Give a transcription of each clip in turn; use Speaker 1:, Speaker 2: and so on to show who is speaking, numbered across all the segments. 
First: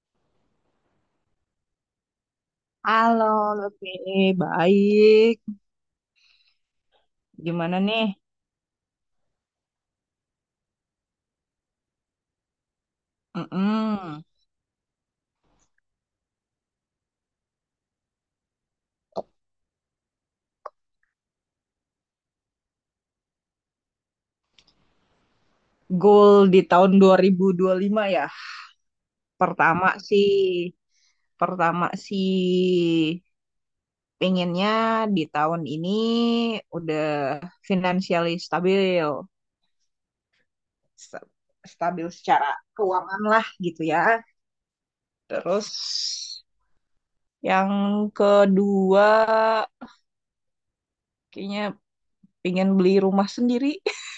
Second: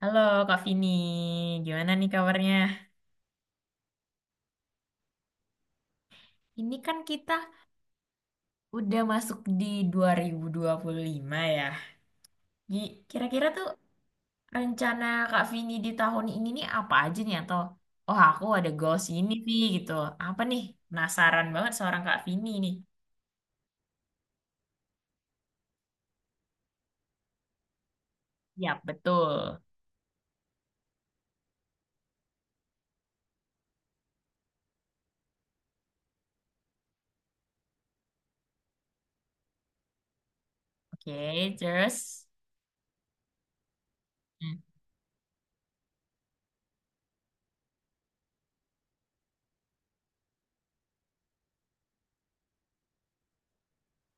Speaker 1: Halo Kak Vini, gimana nih kabarnya?
Speaker 2: Halo, Lutfi. Baik.
Speaker 1: Ini kan kita
Speaker 2: Gimana nih?
Speaker 1: udah masuk di dua dua ribu dua puluh lima ya. Kira-kira tuh
Speaker 2: Mm-mm.
Speaker 1: rencana Kak Vini di tahun ini nih apa aja nih, atau oh aku ada goals ini nih gitu. Apa nih? Penasaran banget seorang Kak Vini nih.
Speaker 2: Goal di tahun 2025 ya.
Speaker 1: Ya, betul.
Speaker 2: Pertama sih, pertama sih, pengennya di tahun ini udah financially stabil. Sta-
Speaker 1: Oke,
Speaker 2: Stabil
Speaker 1: terus.
Speaker 2: secara keuangan lah gitu ya.
Speaker 1: Hmm.
Speaker 2: Terus yang kedua kayaknya pengen beli rumah sendiri.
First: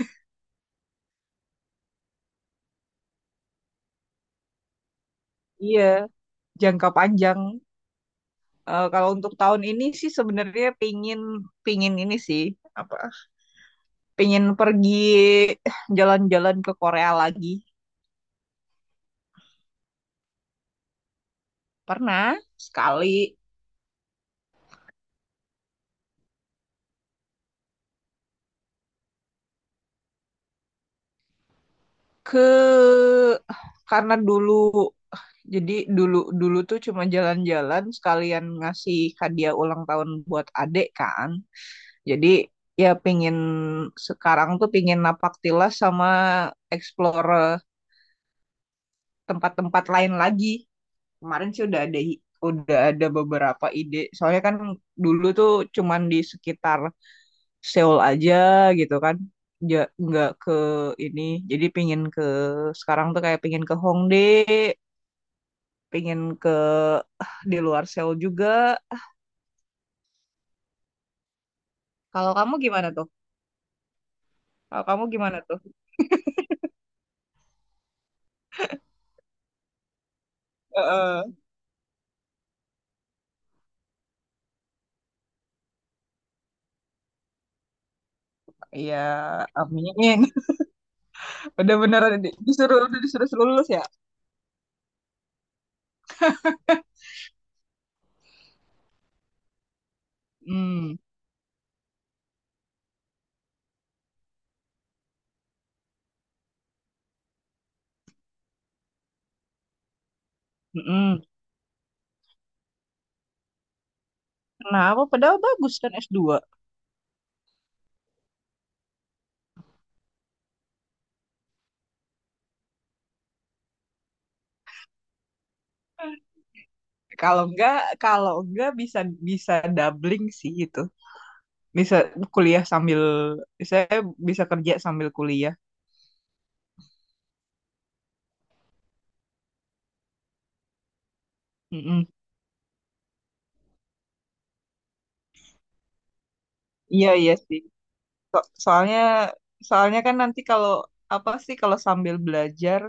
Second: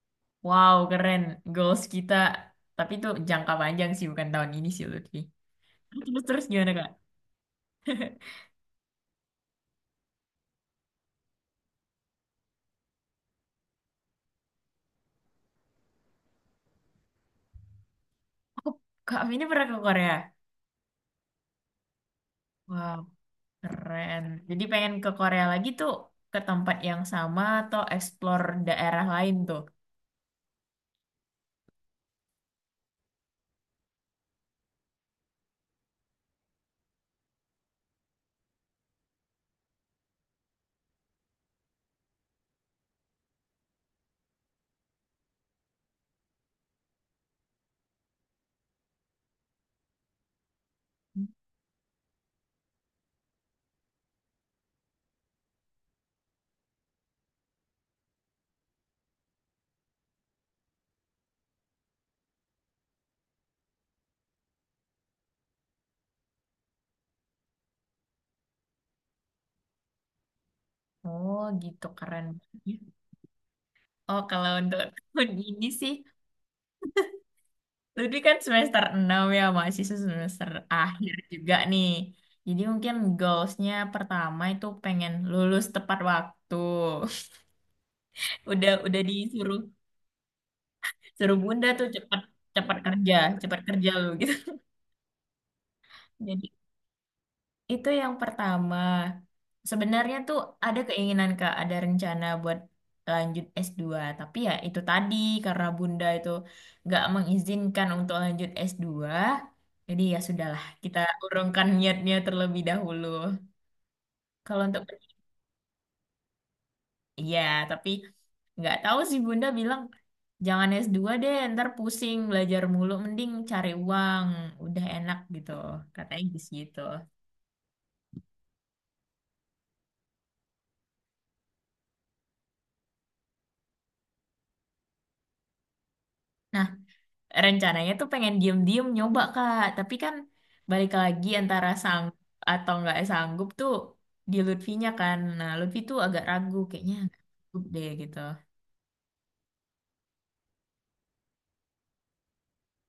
Speaker 1: Wow, keren goals kita. Tapi itu jangka panjang sih, bukan tahun ini sih Lutfi.
Speaker 2: Iya,
Speaker 1: Terus terus gimana
Speaker 2: jangka
Speaker 1: Kak?
Speaker 2: panjang. Eh, kalau untuk tahun ini sih sebenarnya pingin pingin ini sih apa pingin pergi jalan-jalan ke Korea lagi.
Speaker 1: Aku Kak Vini pernah ke Korea?
Speaker 2: Pernah
Speaker 1: Wow.
Speaker 2: sekali
Speaker 1: Keren. Jadi pengen ke Korea lagi tuh, ke tempat yang sama atau explore daerah lain tuh?
Speaker 2: ke karena dulu, jadi dulu dulu tuh cuma jalan-jalan sekalian ngasih hadiah ulang tahun buat adek kan. Jadi ya, sekarang tuh pingin napak tilas sama explore tempat-tempat lain lagi. Kemarin sih udah ada beberapa ide. Soalnya kan dulu tuh cuman di sekitar Seoul aja gitu kan. Ja, nggak ke ini. Jadi pingin ke sekarang tuh kayak pingin ke Hongdae, pingin ke di luar Seoul juga.
Speaker 1: Oh gitu, keren
Speaker 2: Kalau kamu
Speaker 1: banget ya.
Speaker 2: gimana tuh?
Speaker 1: Oh kalau untuk
Speaker 2: Kalau kamu
Speaker 1: tahun
Speaker 2: gimana tuh?
Speaker 1: ini sih, Lutfi kan semester 6 ya, mahasiswa semester akhir
Speaker 2: Heeh.
Speaker 1: juga nih. Jadi mungkin goalsnya pertama itu pengen lulus tepat waktu. Udah
Speaker 2: Iya,
Speaker 1: udah disuruh
Speaker 2: amin.
Speaker 1: suruh Bunda
Speaker 2: Udah
Speaker 1: tuh, cepat
Speaker 2: beneran di-
Speaker 1: cepat
Speaker 2: disuruh udah
Speaker 1: kerja,
Speaker 2: disuruh
Speaker 1: cepat
Speaker 2: lulus ya?
Speaker 1: kerja lu gitu. Jadi itu yang pertama. Sebenarnya tuh ada
Speaker 2: Hmm.
Speaker 1: keinginan Kak, ada rencana buat lanjut s dua. Tapi ya itu tadi, karena Bunda itu nggak mengizinkan untuk lanjut s dua, jadi ya sudahlah, kita
Speaker 2: Mm-mm.
Speaker 1: urungkan niatnya terlebih dahulu. Kalau untuk
Speaker 2: Kenapa? Padahal bagus kan s dua.
Speaker 1: ya, tapi nggak tahu sih Bunda bilang jangan s dua deh, ntar pusing belajar mulu, mending cari uang, udah enak gitu. Katanya gitu.
Speaker 2: Kalau enggak, kalau enggak, bisa bisa doubling sih itu. Bisa kuliah sambil Saya bisa kerja sambil kuliah.
Speaker 1: Nah, rencananya tuh pengen diem-diem nyoba Kak, tapi kan balik lagi antara
Speaker 2: Mm-mm.
Speaker 1: atau nggak sanggup tuh di Lutfinya kan. Nah, Lutfi tuh agak ragu kayaknya
Speaker 2: Iya
Speaker 1: nggak
Speaker 2: iya sih.
Speaker 1: sanggup deh gitu.
Speaker 2: So- soalnya soalnya kan nanti kalau apa sih kalau sambil belajar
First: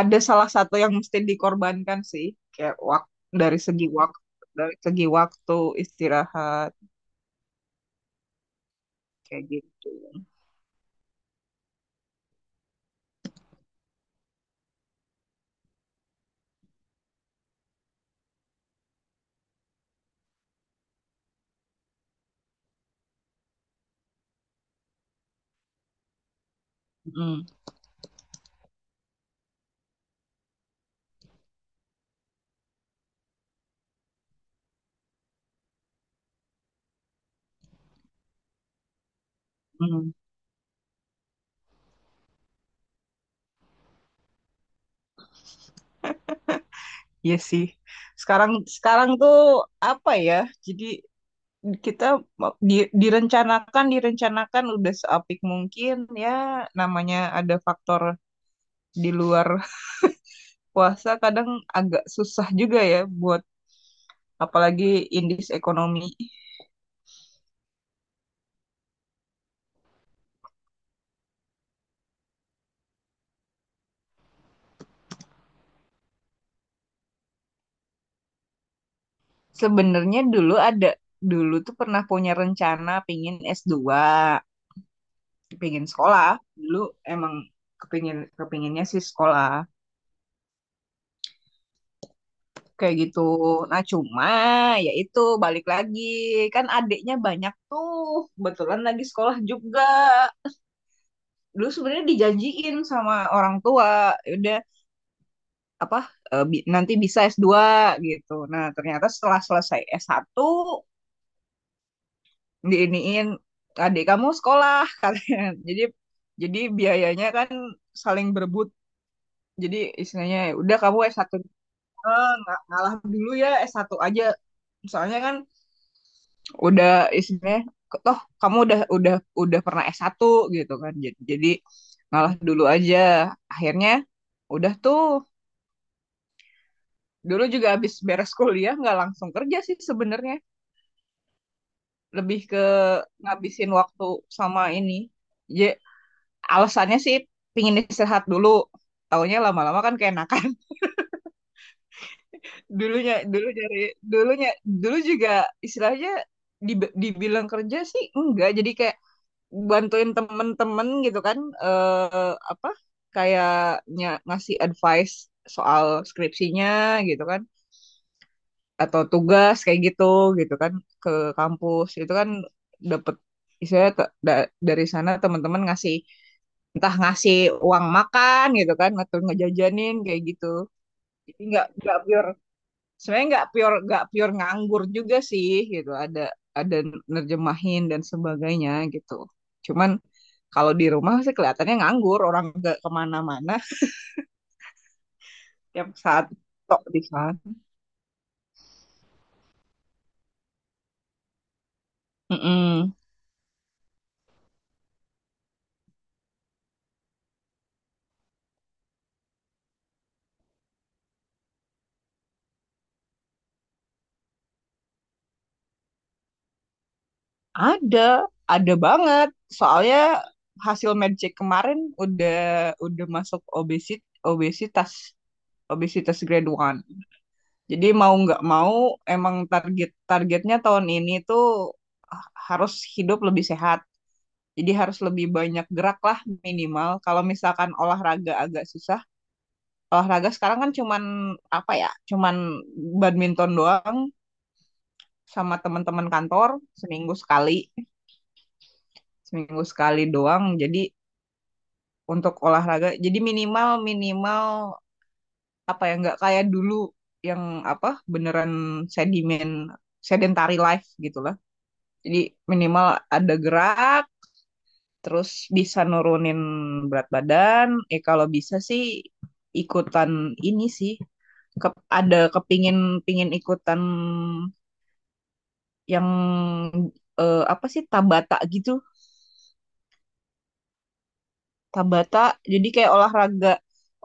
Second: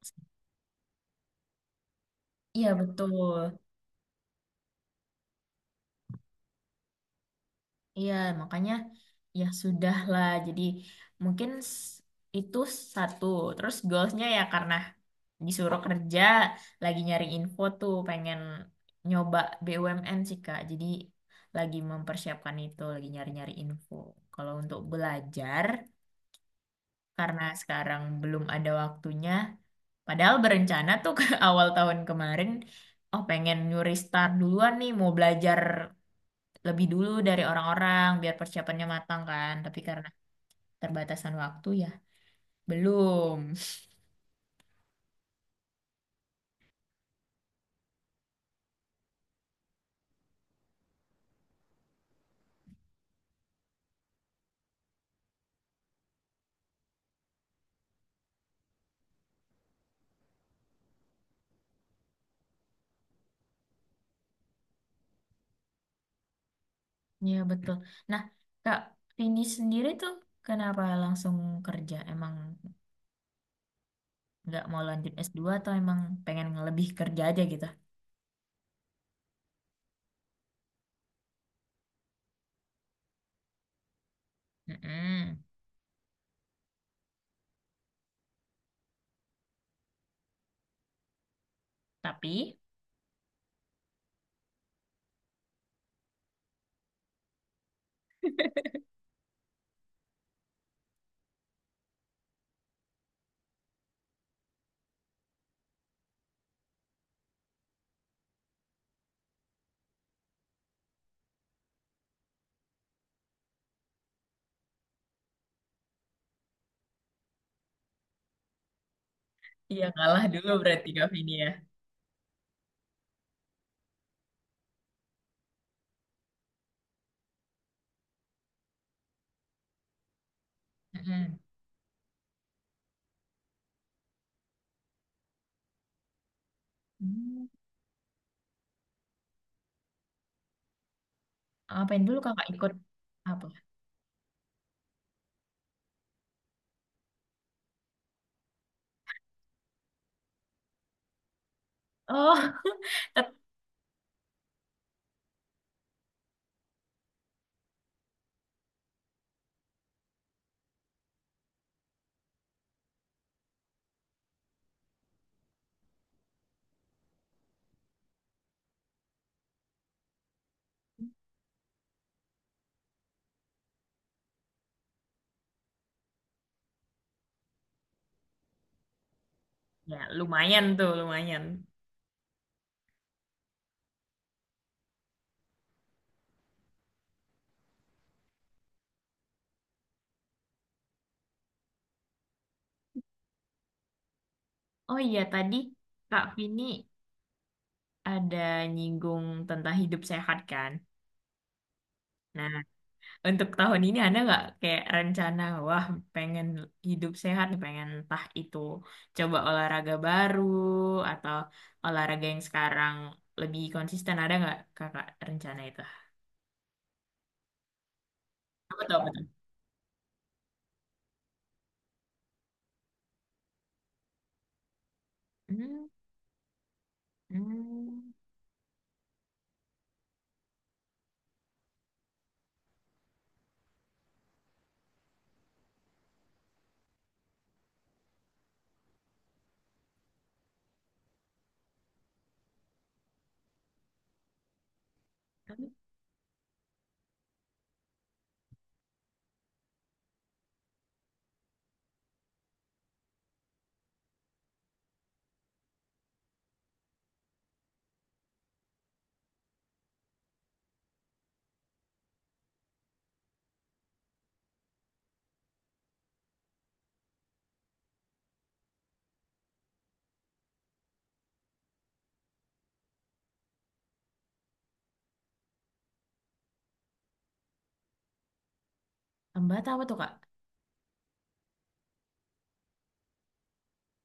Speaker 2: ada salah satu yang mesti dikorbankan sih,
Speaker 1: Iya
Speaker 2: kayak waktu
Speaker 1: betul.
Speaker 2: dari segi waktu dari segi waktu istirahat
Speaker 1: Iya, makanya ya
Speaker 2: kayak gitu.
Speaker 1: sudah lah. Jadi mungkin itu satu. Terus goalsnya ya karena disuruh kerja, lagi nyari info tuh, pengen nyoba BUMN sih Kak. Jadi lagi mempersiapkan itu, lagi nyari-nyari info. Kalau untuk belajar, karena
Speaker 2: Mm,
Speaker 1: sekarang belum ada waktunya, padahal berencana tuh ke awal tahun kemarin, oh pengen nyuri start duluan nih, mau belajar lebih dulu dari orang-orang biar persiapannya matang kan. Tapi karena
Speaker 2: mm.
Speaker 1: terbatasan waktu ya belum.
Speaker 2: Iya sih. Sekarang sekarang tuh apa ya? Jadi kita di- direncanakan direncanakan udah seapik mungkin ya, namanya ada faktor di luar puasa, kadang agak susah juga ya buat, apalagi indeks ekonomi.
Speaker 1: Ya betul. Nah, Kak Vini sendiri tuh kenapa langsung kerja? Emang nggak mau lanjut s dua, atau emang pengen lebih kerja aja gitu?
Speaker 2: Sebenarnya dulu tuh pernah punya rencana pingin s dua,
Speaker 1: Mm-mm.
Speaker 2: pingin sekolah. Dulu emang kepinginnya sih sekolah
Speaker 1: Tapi
Speaker 2: kayak gitu. Nah, cuma ya itu, balik lagi, kan adiknya banyak tuh, kebetulan lagi sekolah juga. Dulu sebenarnya dijanjiin sama orang tua, ya udah, apa nanti bisa s dua gitu, nah ternyata setelah selesai s satu diiniin, adik kamu sekolah katanya. jadi jadi biayanya kan saling berebut, jadi
Speaker 1: iya kalah
Speaker 2: istilahnya,
Speaker 1: dulu
Speaker 2: Ya udah
Speaker 1: berarti
Speaker 2: kamu
Speaker 1: Kak
Speaker 2: s
Speaker 1: Vini
Speaker 2: satu,
Speaker 1: ya.
Speaker 2: ngalah dulu ya, s satu aja, soalnya kan udah, istilahnya, toh kamu udah pernah s satu gitu kan, jadi
Speaker 1: Mm-mm.
Speaker 2: jadi ngalah dulu aja. Akhirnya udah tuh. Dulu
Speaker 1: Hmm.
Speaker 2: juga habis beres kuliah nggak langsung kerja sih sebenarnya.
Speaker 1: Apain dulu
Speaker 2: Lebih
Speaker 1: kakak,
Speaker 2: ke
Speaker 1: ikut apa?
Speaker 2: ngabisin waktu sama ini. Ya, alasannya sih pingin istirahat dulu. Taunya lama-lama kan keenakan.
Speaker 1: Oh,
Speaker 2: Dulunya,
Speaker 1: tet-
Speaker 2: dulu dari Dulunya, dulu juga istilahnya dibilang kerja sih enggak. Jadi kayak bantuin temen-temen gitu kan. Eh, apa? Kayaknya ngasih advice soal skripsinya gitu kan, atau tugas kayak gitu gitu kan, ke kampus itu kan, dapet istilahnya, dari sana teman-teman ngasih, entah ngasih uang makan gitu kan, atau ngejajanin
Speaker 1: ya
Speaker 2: kayak gitu.
Speaker 1: lumayan tuh,
Speaker 2: Jadi
Speaker 1: lumayan.
Speaker 2: nggak pure, sebenarnya nggak pure nganggur juga sih gitu, ada nerjemahin dan sebagainya gitu, cuman kalau di rumah sih kelihatannya nganggur, orang nggak kemana-mana,
Speaker 1: Oh iya tadi
Speaker 2: tiap
Speaker 1: Kak
Speaker 2: saat
Speaker 1: Vini
Speaker 2: tok di sana.
Speaker 1: ada nyinggung tentang hidup sehat kan. Nah,
Speaker 2: Mm-mm.
Speaker 1: untuk tahun ini ada nggak kayak rencana, wah pengen hidup sehat nih, pengen entah itu coba olahraga baru atau olahraga yang sekarang lebih konsisten, ada nggak kakak rencana itu?
Speaker 2: Ada
Speaker 1: Apa tuh, apa tuh?
Speaker 2: banget. Soalnya hasil medcheck kemarin udah masuk obesitas
Speaker 1: Hmm,
Speaker 2: obesitas grade 1. Jadi
Speaker 1: hmm,
Speaker 2: mau nggak mau emang targetnya tahun ini tuh harus hidup lebih sehat. Jadi harus lebih banyak gerak lah, minimal. Kalau misalkan olahraga agak susah, olahraga sekarang kan cuman apa ya? Cuman badminton doang sama
Speaker 1: apa?
Speaker 2: teman-teman kantor seminggu sekali, seminggu sekali doang. Jadi untuk olahraga. Jadi minimal minimal apa ya, nggak kayak dulu yang apa, beneran sedimen sedentary life gitulah. Jadi minimal ada gerak, terus bisa nurunin berat badan. Eh kalau bisa sih ikutan ini sih. Ke- ada pingin ikutan yang apa sih, Tabata gitu.
Speaker 1: Hambatan apa tuh Kak?
Speaker 2: Tabata, jadi kayak olahraga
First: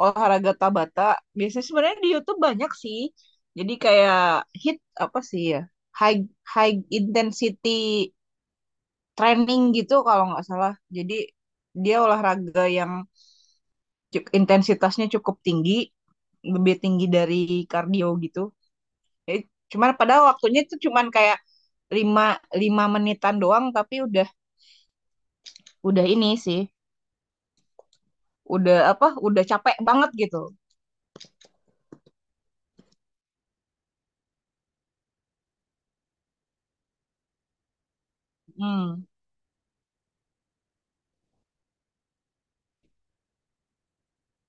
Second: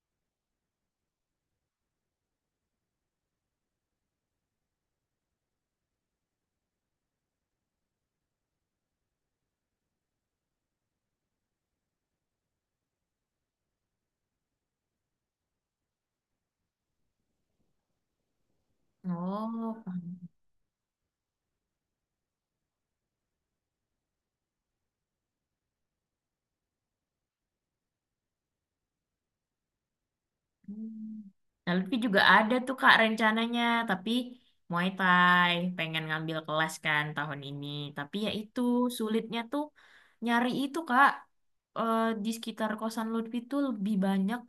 Speaker 2: olahraga Tabata, biasanya sebenarnya di YouTube banyak sih, jadi kayak hit apa sih ya, high high intensity training gitu kalau nggak salah. Jadi dia olahraga yang intensitasnya cukup tinggi, lebih tinggi dari kardio gitu. Jadi,
Speaker 1: Oh,
Speaker 2: cuman padahal waktunya itu cuman kayak lima lima menitan doang tapi udah ini sih, udah apa, udah capek banget gitu.
Speaker 1: hmm. Nah, Lutfi juga ada tuh Kak rencananya, tapi Muay Thai, pengen ngambil kelas kan tahun ini. Tapi ya itu,
Speaker 2: Hmm.
Speaker 1: sulitnya tuh nyari itu Kak. Eh, di sekitar kosan Lutfi tuh lebih banyak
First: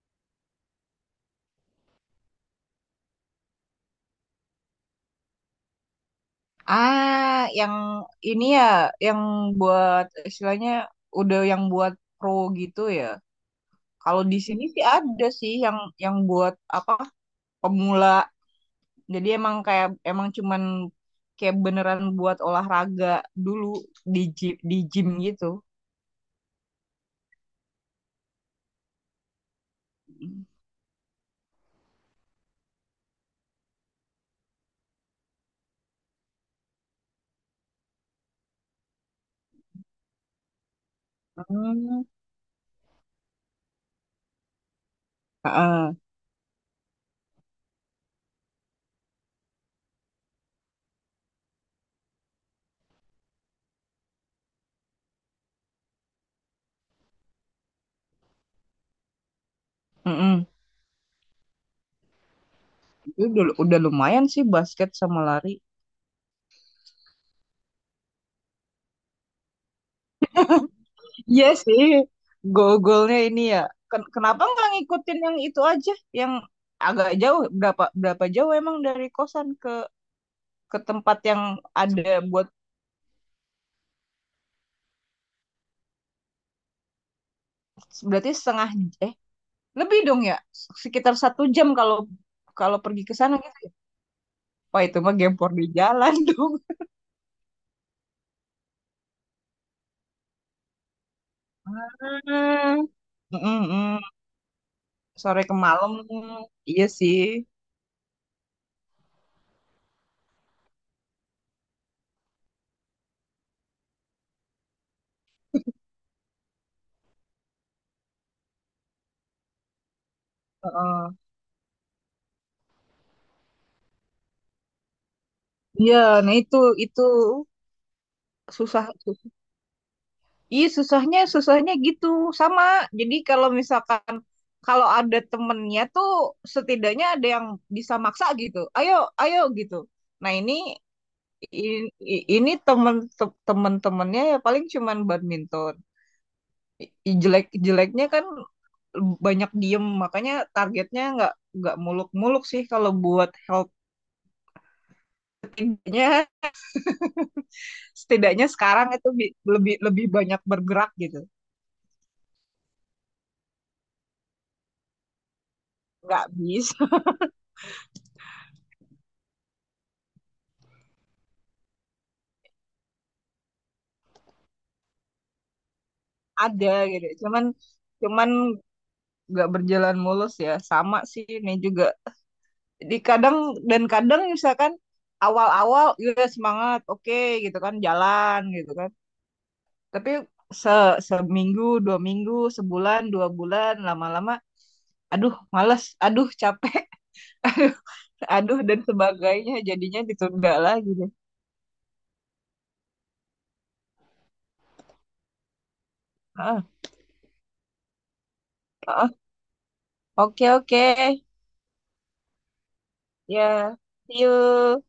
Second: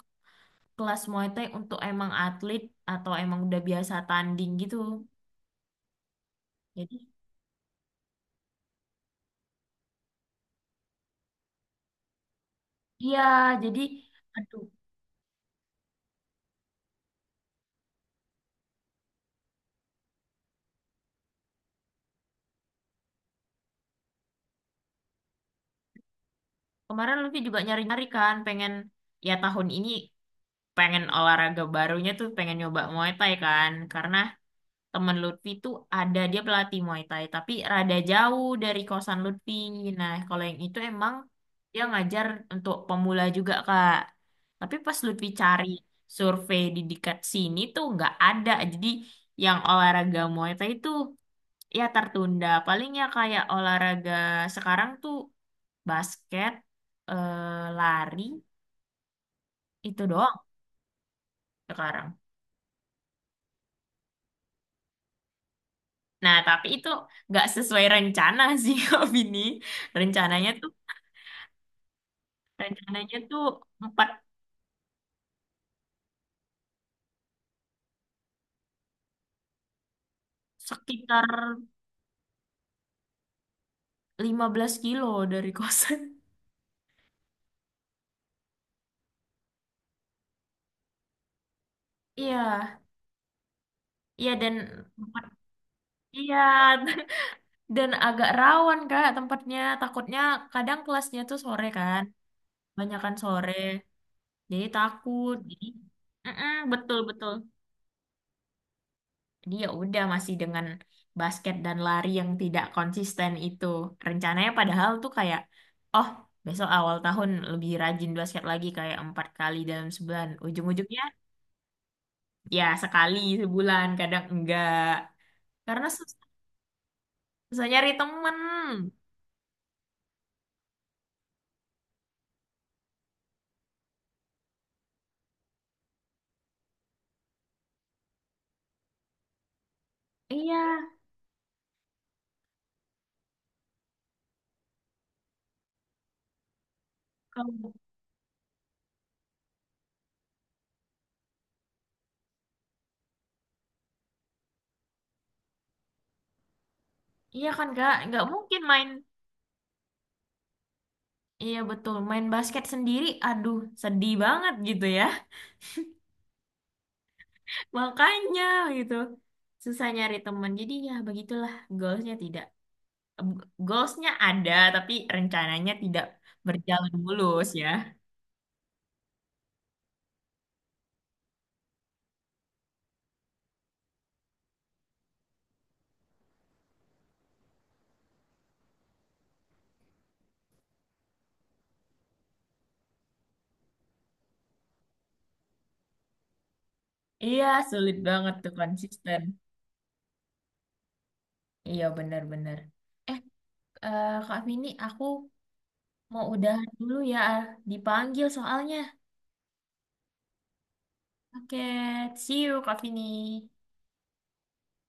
Speaker 1: kelas Muay Thai untuk emang atlet atau emang udah biasa tanding gitu. Jadi
Speaker 2: Ah, yang ini ya, yang buat istilahnya udah yang buat pro gitu ya.
Speaker 1: iya, jadi
Speaker 2: Kalau di
Speaker 1: aduh,
Speaker 2: sini sih ada sih yang buat apa, pemula. Jadi emang kayak, emang cuman kayak beneran buat olahraga dulu, di gym gitu.
Speaker 1: kemarin Lutfi juga nyari-nyari kan, pengen ya tahun ini pengen olahraga barunya tuh pengen nyoba Muay Thai kan, karena temen Lutfi tuh ada dia pelatih Muay Thai, tapi rada jauh dari kosan Lutfi. Nah kalau yang itu emang dia
Speaker 2: Hmm.
Speaker 1: ngajar untuk pemula juga Kak, tapi pas Lutfi cari
Speaker 2: Heeh.
Speaker 1: survei di dekat sini tuh nggak ada. Jadi yang olahraga Muay Thai itu ya tertunda. Palingnya kayak olahraga sekarang tuh basket, eh, lari, itu doang
Speaker 2: Mm-mm.
Speaker 1: sekarang.
Speaker 2: Itu udah lumayan sih basket sama lari.
Speaker 1: Nah tapi itu nggak sesuai rencana sih. Kak Vini, rencananya tuh
Speaker 2: Iya sih, gol
Speaker 1: Rencananya
Speaker 2: ini
Speaker 1: tuh
Speaker 2: ya.
Speaker 1: empat
Speaker 2: Kenapa nggak ngikutin yang itu aja, yang agak jauh? Berapa berapa jauh emang dari kosan ke tempat
Speaker 1: sekitar
Speaker 2: yang ada buat,
Speaker 1: 15 km dari kosan.
Speaker 2: berarti setengah, eh lebih dong ya, sekitar 1 jam kalau
Speaker 1: Iya,
Speaker 2: kalau pergi ke sana gitu.
Speaker 1: iya, dan
Speaker 2: Wah itu mah
Speaker 1: tempat,
Speaker 2: gempor di jalan
Speaker 1: iya
Speaker 2: dong.
Speaker 1: dan agak rawan Kak tempatnya. Takutnya kadang kelasnya tuh sore kan,
Speaker 2: Hmm.
Speaker 1: banyakan sore.
Speaker 2: Mm-mm-mm.
Speaker 1: Jadi takut.
Speaker 2: Sore ke
Speaker 1: Jadi
Speaker 2: malam,
Speaker 1: mm-mm,
Speaker 2: iya
Speaker 1: betul
Speaker 2: sih.
Speaker 1: betul. Jadi ya udah masih dengan basket dan lari yang tidak konsisten itu. Rencananya padahal tuh kayak oh, besok awal tahun lebih rajin basket lagi kayak 4 kali dalam sebulan. Ujung-ujungnya
Speaker 2: Heeh.
Speaker 1: ya, sekali sebulan, kadang enggak. Karena
Speaker 2: Iya,
Speaker 1: susah,
Speaker 2: nah itu
Speaker 1: susah nyari temen.
Speaker 2: susah. Iya, susahnya susahnya gitu, sama. Jadi kalau misalkan, ada temennya tuh setidaknya ada yang bisa maksa gitu. Ayo ayo gitu. Nah ini,
Speaker 1: Iya,
Speaker 2: i- ini temen-temennya ya paling cuman badminton.
Speaker 1: kalau
Speaker 2: Jelek-jeleknya kan banyak diem makanya targetnya nggak muluk-muluk sih kalau buat helpingnya
Speaker 1: iya kan Kak, nggak
Speaker 2: setidaknya
Speaker 1: mungkin main.
Speaker 2: sekarang itu lebih lebih banyak bergerak gitu
Speaker 1: Iya betul, main basket sendiri aduh, sedih banget gitu ya.
Speaker 2: nggak bisa.
Speaker 1: Makanya gitu, susah nyari temen. Jadi ya begitulah, goalsnya tidak, goalsnya ada, tapi rencananya tidak
Speaker 2: Ada
Speaker 1: berjalan
Speaker 2: gitu, cuman
Speaker 1: mulus ya.
Speaker 2: cuman nggak berjalan mulus ya, sama sih ini juga, kadang, dan kadang misalkan awal-awal ya semangat, oke gitu kan, jalan gitu kan, tapi se seminggu, 2 minggu, sebulan, 2 bulan, lama-lama aduh males, aduh capek,
Speaker 1: Iya, sulit banget tuh
Speaker 2: aduh, dan
Speaker 1: konsisten.
Speaker 2: sebagainya, jadinya ditunda lagi deh.
Speaker 1: Iya benar-benar. Eh, eh, Kak Vini, aku mau
Speaker 2: Ah,
Speaker 1: udahan dulu ya, ah. Dipanggil soalnya.
Speaker 2: ah, oke, oke,
Speaker 1: Oke, see you Kak Vini.
Speaker 2: ya, see you.